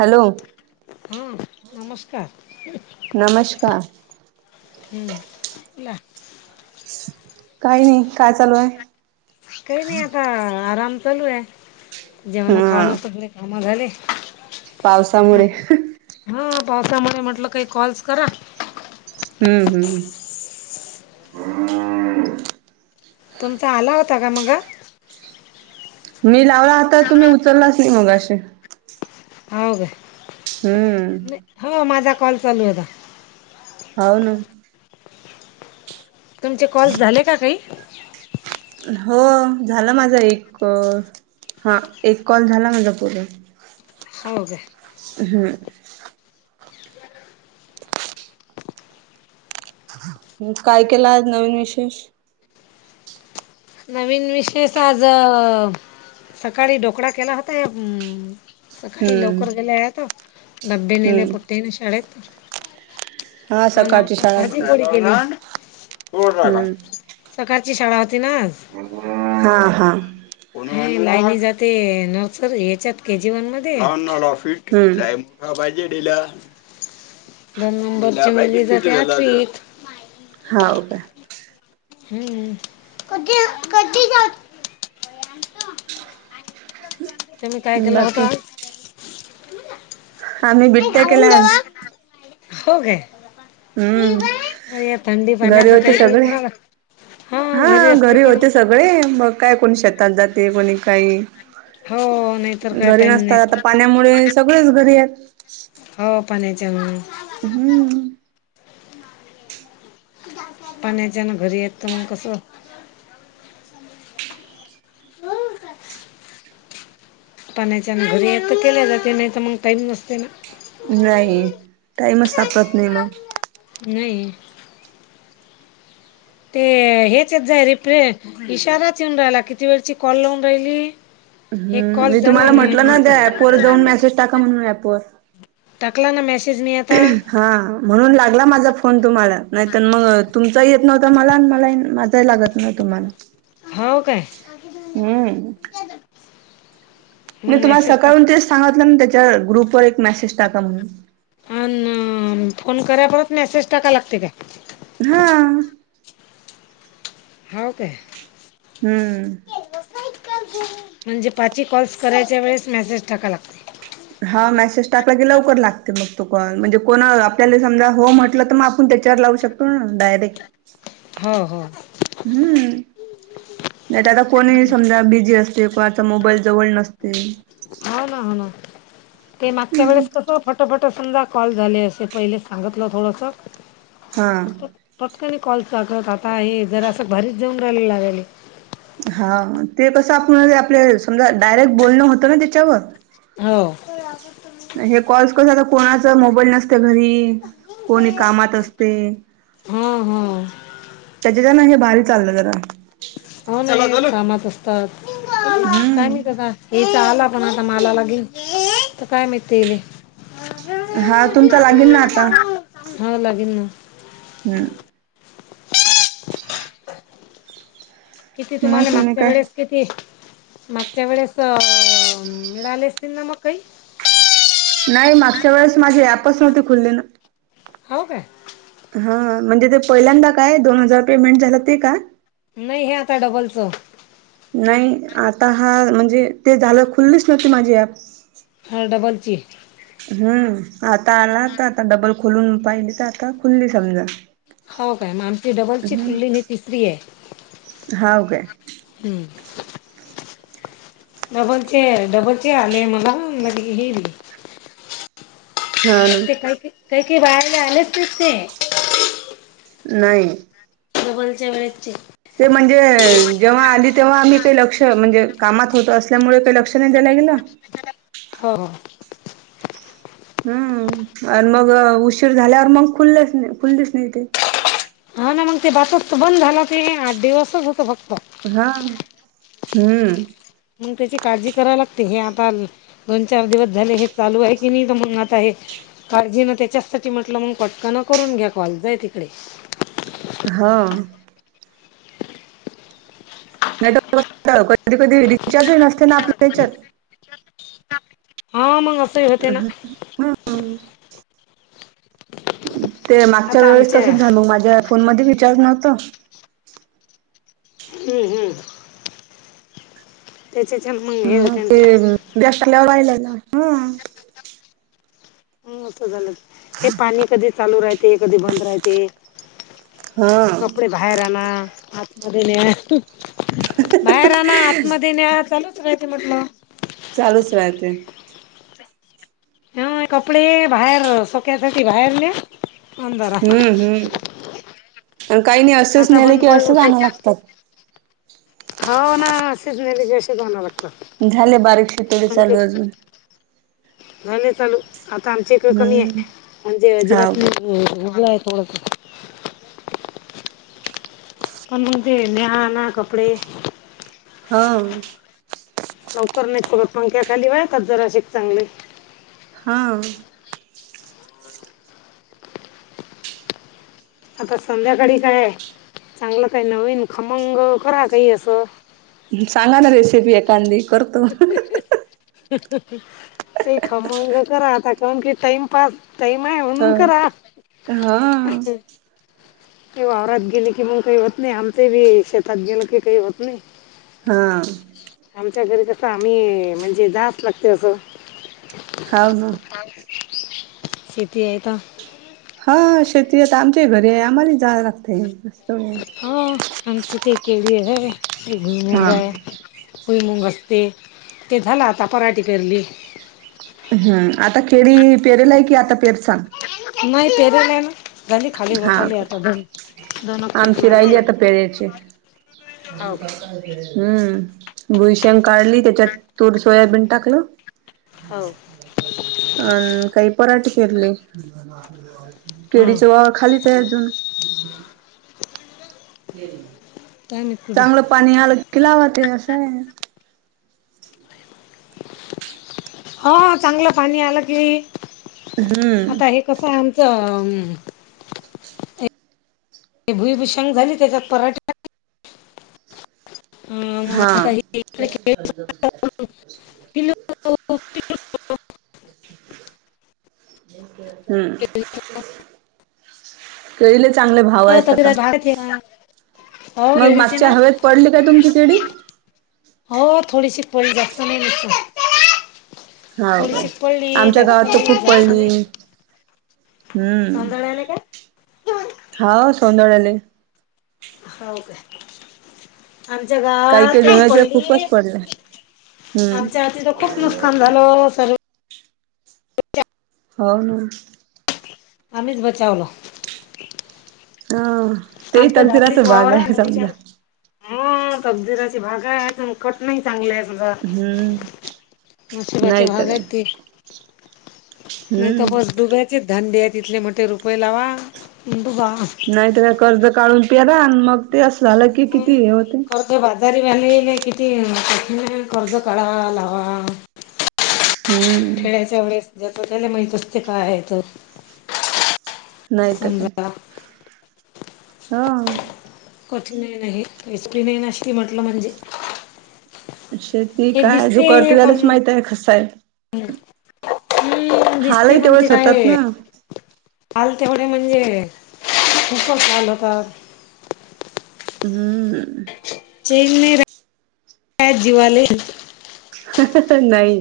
Hello. हा. नमस्कार. नमस्कार. हम्म. काही नाही. काय चालू आहे? काही नाही आता आराम चालू आहे. जेवण हा खावण सगळे काम झाले. पावसामुळे. म्हटलं हा. पावसामुळे म्हटलं काही कॉल्स करा. हम्म हम्म. तुमचा आला होता का मग? मी लावला होता तुम्ही उचललाच नाही मघाशी. हो का? हम्म. नाही हो माझा कॉल चालू होता. हो ना. तुमचे कॉल झाले का काही? हो झालं माझा एक- हा एक कॉल झाला माझा पूर्ण. हो ग. हम्म. काय केला आज नवीन विशेष? नवीन विशेष आज सकाळी डोकळा केला होता सकाळी हम्म लवकर गेल्यात. डब्बे नेले हम्म पुते ना शाळेत. हा ना सकाळची का शाळा भाजी होती कडी केली. हम्म [unintelligible] सकाळची शाळा होती ना आज. हा हा. लायनी जाते नर्सर ह्याच्यात के जी वन मध्ये [inaudible] हम्म दोन नंबरची मुलगी जाते आठवीत. हाव का? हम्म. [inaudible] [inaudible] तुम्ही काय केलं होतं बाकी आज? आम्ही बिट्या घालून केल्या देवा. आज. हो काय? उम, हो या थंडी घरी पाण्याचं होते काही काही सगळे. करा लाग हा असले घरी की होते मग सगळे मग काय कोणी शेतात जाते. कोणी काही? हो नाहीतर काय घरी टाईम नाही नसतात आता पाण्यामुळे सगळेच घरी आहेत. हो. पाण्याच्या हम्म. पाण्याच्या ना घरी य त मग कस? [inaudible] पाण्याच्या हे ना घरी येत तर केल्या जाते नाही तर मग टाईम नसते ना. नाही. टाईमच सापडत नाही मग. नई. ते हेच येत जाय रिप्रे इशाराच येऊन राहिला किती वेळची कॉल लावून राहिली. एक हम्म कॉल मी झाला तुम्हाला म्हटलं ना त्या ऍपवर जाऊन अन मेसेज टाका म्हणून ऍपवर टाकला ना मेसेज मी आता. हा म्हणून लागला माझा फोन तुम्हाला. नाहीत मग तुमचाही येत नव्हता मला आणि मला माझाही लाग न तुम्हाला हो काय हम्म. मग मी तुम्हाला मेसेज टाक सकाळून ते सांगतलं त्याच्या ग्रुप वर एक मेसेज टाका म्हणून? अन फोन करा परत मेसेज टाका लागते का? हा. हाव काय? हम्म. म्हणजे पाची कॉल्स करायच्या वेळेस मेसेज टाकाय लाग हा मेसेज टाकला की लवकर लागते मग तो कॉल, म्हणजे कोण आपल्याला समजा हो म्हटलं तर मग पण त्याच्यावर लावू शकतो ना डायरे हो हो. हम्म. नाही तर आता कोणी समजा बिझी असते कोणाचा मोबाईल जवळ नसते. हो ना हो ना, ते मागच्या वेळेस कसं फ [unintelligible] कॉल झाले असे पहिले सांगितलं थोडस. हा. पटकने कॉल चागत आता हे जर असं भारीच जाऊन राहिलेला लागहिले. हा, ते कसं आपण आपले समजा डायरेक्ट बोलणं होतं ना त्येच्यावर. हो हे कॉल्स कस तर कोणाच मोबाईल नसते घरी कोणी कामात असते. हा, हा त्याच्या जना हे भारी चाललं जरा. हो कामात असतात, काय माहित हम्म आता चहाला पण आता माला लागेल, तर काय माहित ते ले हा तुमचा लागेल ना आता हा लागेल ना. हम्म.. कि ते मग तुम्हाला तुम्ही मागच्या काय वेळेस किती, मागच्या वेळेस, मिळाले असतील ना मग काही? नाही! मागच्या वेळेस माझी ऍपच नव्हती खुली ना. हाव काय? हा म्हणजे, ते पहिल्यांदा काय दोन हजार पेमेंट झालं ते का? नही, हे आता डबलचं! नाही, आता हा म्हणजे ते झालं खुल्लीच नव्हती माझी ॲप. हा, डबलची? हम्म, आता आला, आता, आता डबल खुलून पाहिली तर आता खुलली समजा. हो काय? मग आमची डबलची हम्म खुलेली ही तिसरी हेय! हाव काय? हम्म डबलचे हे, डबल चे आले मला मग हे बि. हा ना ते काय ते, बाहेर आलेच नसते. नाही. डबलचे वेळेचे. ते म्हणजे जेव्हा आली तेव्हा आम्ही ते लक्ष, म्हणजे कामात होत असल्यामुळे ते लक्ष नाही देल गेलं? हा, हा हम्म, अन मग उशीर झाल्यावर मग खुल्लेच नाही खुललेच नाही ते. हा मग ते बासटच बंद झालं ते आठ दिवसच होत फक्त. हा, हम्म मग त्याची काळजी करायला लागते हे आता आली. दोन- चार दिवस झाले हे चालू आहे कि मग आता हे काळजी ना त्याच्याचसाठी म्हटलं म फक्त फटकन करून घ्या कॉल, जाय तिकडे. हा नाही तर, कधी -कधी रिचार्ज नसते ना आपल्या हेच्यात. हा मग, असंही होते ना ह हा अन [unintelligible] ते मागच्या आता वेळेस आमच्या तसंच झालं, मग माझ्या फोन मध्ये रिचार्ज नव्हतं. हम्म, हम्म त्याचेच हे मग. हे मग होते ना ते जास्त व्हयला ना. हम्म मस्त झालंय. हे पाणी कधी चालू राहते कधी बंद राहते. हा बाहेर आणा. आतमध्ये न्या. बाहेर आणा. आतमध्ये न्या. चालूच च राहते म्हटलं. चालूच राहते. ह, कपडे बाहेर, सुक्यासाठी बाहेर न्या अंधारा हम्म, हम्म. अन् काही नाही. असेच आता नेले बंद की, पडलं असंच ते आणावं लागतात. हो, ना. असच नेले की, असच आणावं लागतात. झाले, बारीक शीथोडे चालू अजून. झाले चालू. आता आमचे इकड कमीय. हम्म म्हणजे हाव अजिबात काय नाही. हा, उग आहे थोडंसं. हा, मग ते, न्हया - आणा कपडे. हां. लवकर नाही सुकत. पंख्या खाली वाळतात जरासिक चांगले. हा. आता संध्याकाळी काय? चांगलं काय नवीन, खमंग करा, काही असं. सांगा ना, रेसिपी एखांदी. [unintelligible] [unintelligible] काही खमंग करा आता. कारण की टाइमपास टाईमय, हा म्हणून करा. हा ते वावरात गेले की, मग काही होत नाही. आमचे बी शेतात गेल की, काही होत नाही. हा. आमच्या घरी कसं आम्ही, म्हणजे जास लागते असं. हा, हा. [inaudible] शेती आहे त. हा, शेती आता आमच्या घरीय. आम्हाली जावं लागतय. हा. आमच, काही केळी हाय. ते हा. [unintelligible] भूईमुंग असते. ते झालं आता, पराठीे पेरली. हम्म. आता खेळी पेरेल आहे की, आता पेर सां. नाही, पेर नाही ना. झाली खाली हा, होत आली का? आता दोन दोन आमची पटणार राहिली, आहे आता पेरायची. [unintelligible] हो हम्म. भुईशंग काढली. त्याच्यात तूर- सोयाबीन टाकलं. काय हो [unintelligible] अ, काही पराठ पेरली. [unintelligible] हं केडीचं वावर, खालीचय अजून. [unintelligible] काय माहित, कुठय? चांगलं पाणी आलं की, लावाते असंय. हा, चांगलं पाणी आलं की हम्म. आता हे कसं, आमचं अं ते भुईभषंग झाली. त्याच्यात पराठ्या हम, हा आता ही [unintelligible] [unintelligible] पिल्लू हम्म. केळीले चांगले भावयत आता. तगड्यात भारत आहे ना. हो मग केळीचे मागच्या ना हवेत पडली काय, तुमची केडी? हो थोडीशी पळी जास्त नाही दिसत. होा का आमच्या गावात तर नाही खूप जास्त पडली. नाही हम्म तांदळ आले का हो हा सौंदळ्या आले. हो का. आमच्या काही काही गावात जणाच्या पडली खूपच पडलाय. हम्म आमच्या हाती तर खूप नुसत. स झााल असल. हो ना. आम्हीच बचावलं. हा ते आमचं तरलतरा अस डाकरीत भाग वावर आहे नदीच्या समजा हा तबजुराची भागा आहे कट नाही चांगले. आ हम्म मछी वाछी नाही तर काय भागती. नाही तर हम्म बस डुब्याचेच धंद्य आहे तिथले म्हणते रुपये लावा डुबा. नाहीत कर्ज काढून प्यारा आणि मग ते असं झालं की मग किती हे होते. कर्ज बाजारी बाधले किती कर्ज काढावा लावा. हम्म खेळायच्या वेळेस. जेत त्याला माहितच ते काय आहे तर. नाही तर काही. समजा हो. कच नाही नाही एचपी नाही नासी म्हटलं म्हणजे.. शे ती हे कायजू करते झालाच माहित आहे कसायल. हम् दिसते हालही पण ते. तेवढेच होतात ना आल तेवढे म्हणजे ख आल होत. हम्म. चेनने राज जीवाले. नाही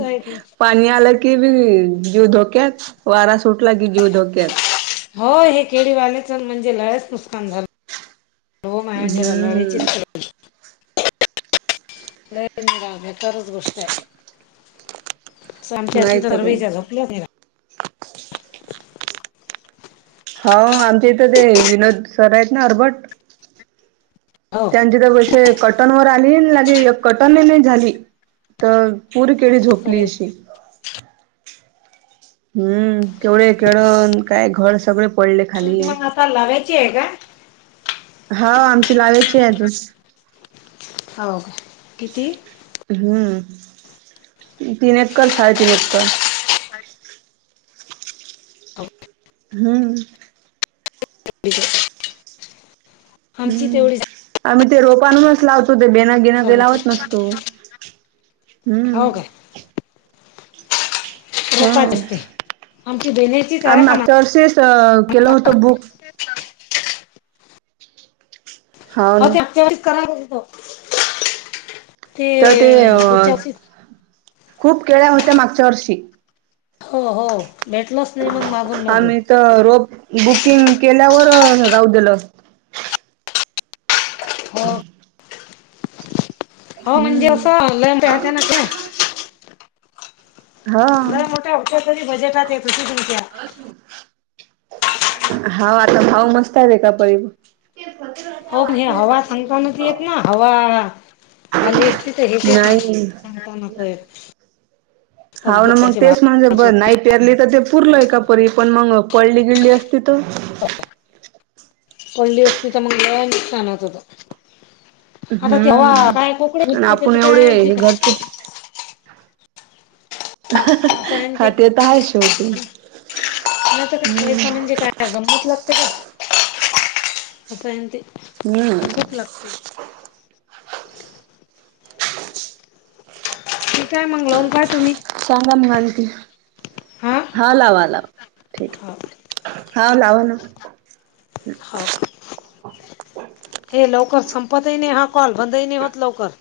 पाणी आला. की बी जीव धोक्यात वारा सुटला की जीव धोक्यात हो हे केळीवालेच म्हणजे लळ्याच नुकसान झालं. हो माया निरा लढायचीच हम्म. नाही नाही रा बेकारच गोष्ट आहे नाही आमच्याची तर काय तररवी झाल. [unintelligible] होा आमच्या इथं ते विनोद सर आहेत ना. हो. त्यांची तर कसे कटनवरर आली लागे कटन नाही झाली. तर पूर केडी झोपली करेन. अशी. हम्म केवढे केळ काय घर सगळे पडले खाली. तुमची मग आता लावायची आहे का? हा आमची लावेची आहे अजून. हो का किती. हम्म तीन एकर साडे तीन एकर. हम्म [inaudible] आमची हम्म तेवढीच आम्ही ते रोपानूनच लावतो. ते बेनां गेणं काही सव्वाची. लावत नसतो हम्म. हो का. हा रोपाच असते. आमची बेण्याचीच आहे आम् पण मागच्या वर्षीच केलं होतं बुक. [inaudible] हाव हो ना त्याळीस करायलाेतो. तर ते अ, पुढच्या वर्षी खूप केळ्या होत्या मागच्या वर्षी. हो हो, भेटलाच नाही मग मागून मागून. आम्ही तर रोप, बुकिंग केल्यावर राहू दिलं हो. हो म्हणजे हम्म असं ऑनलाईन [unintelligible] हा. लय मोठ्या होत्या तरी बजेटात येत होती तुमच्या. हाव आता भाव मस्त आहे एका पररीब. हो पण हे हवा सांगताना येत ना हवा. आली असती तर हे नाही [unintelligible] हाव ना मग पगचे तेच म्हणजे ब भाव नाही पेरली तर ते पुरलय का परी पण मग पळली गिळली असती त. पडली असती तर मग नुकसान होत होत. आता तेव्हा हम्म काय कोकणी आणि गुसती आपण त्याच एवढे काय? हे घरचे [unintelligible] हा ते तर आहे शेवटी पैसा म्हणजे काय? काय गंमत लागते का, असं आहे ना ते. हम्म. खूप लागते काय मगलावून काय तुम्ही? सांगा म आणती, हा लावा लावा, ठीक हो आहे. हाव लावा ना. हाव [unintelligible] हे लवकर संपतही नाही हा कॉल बंदही नाही होत लवकर.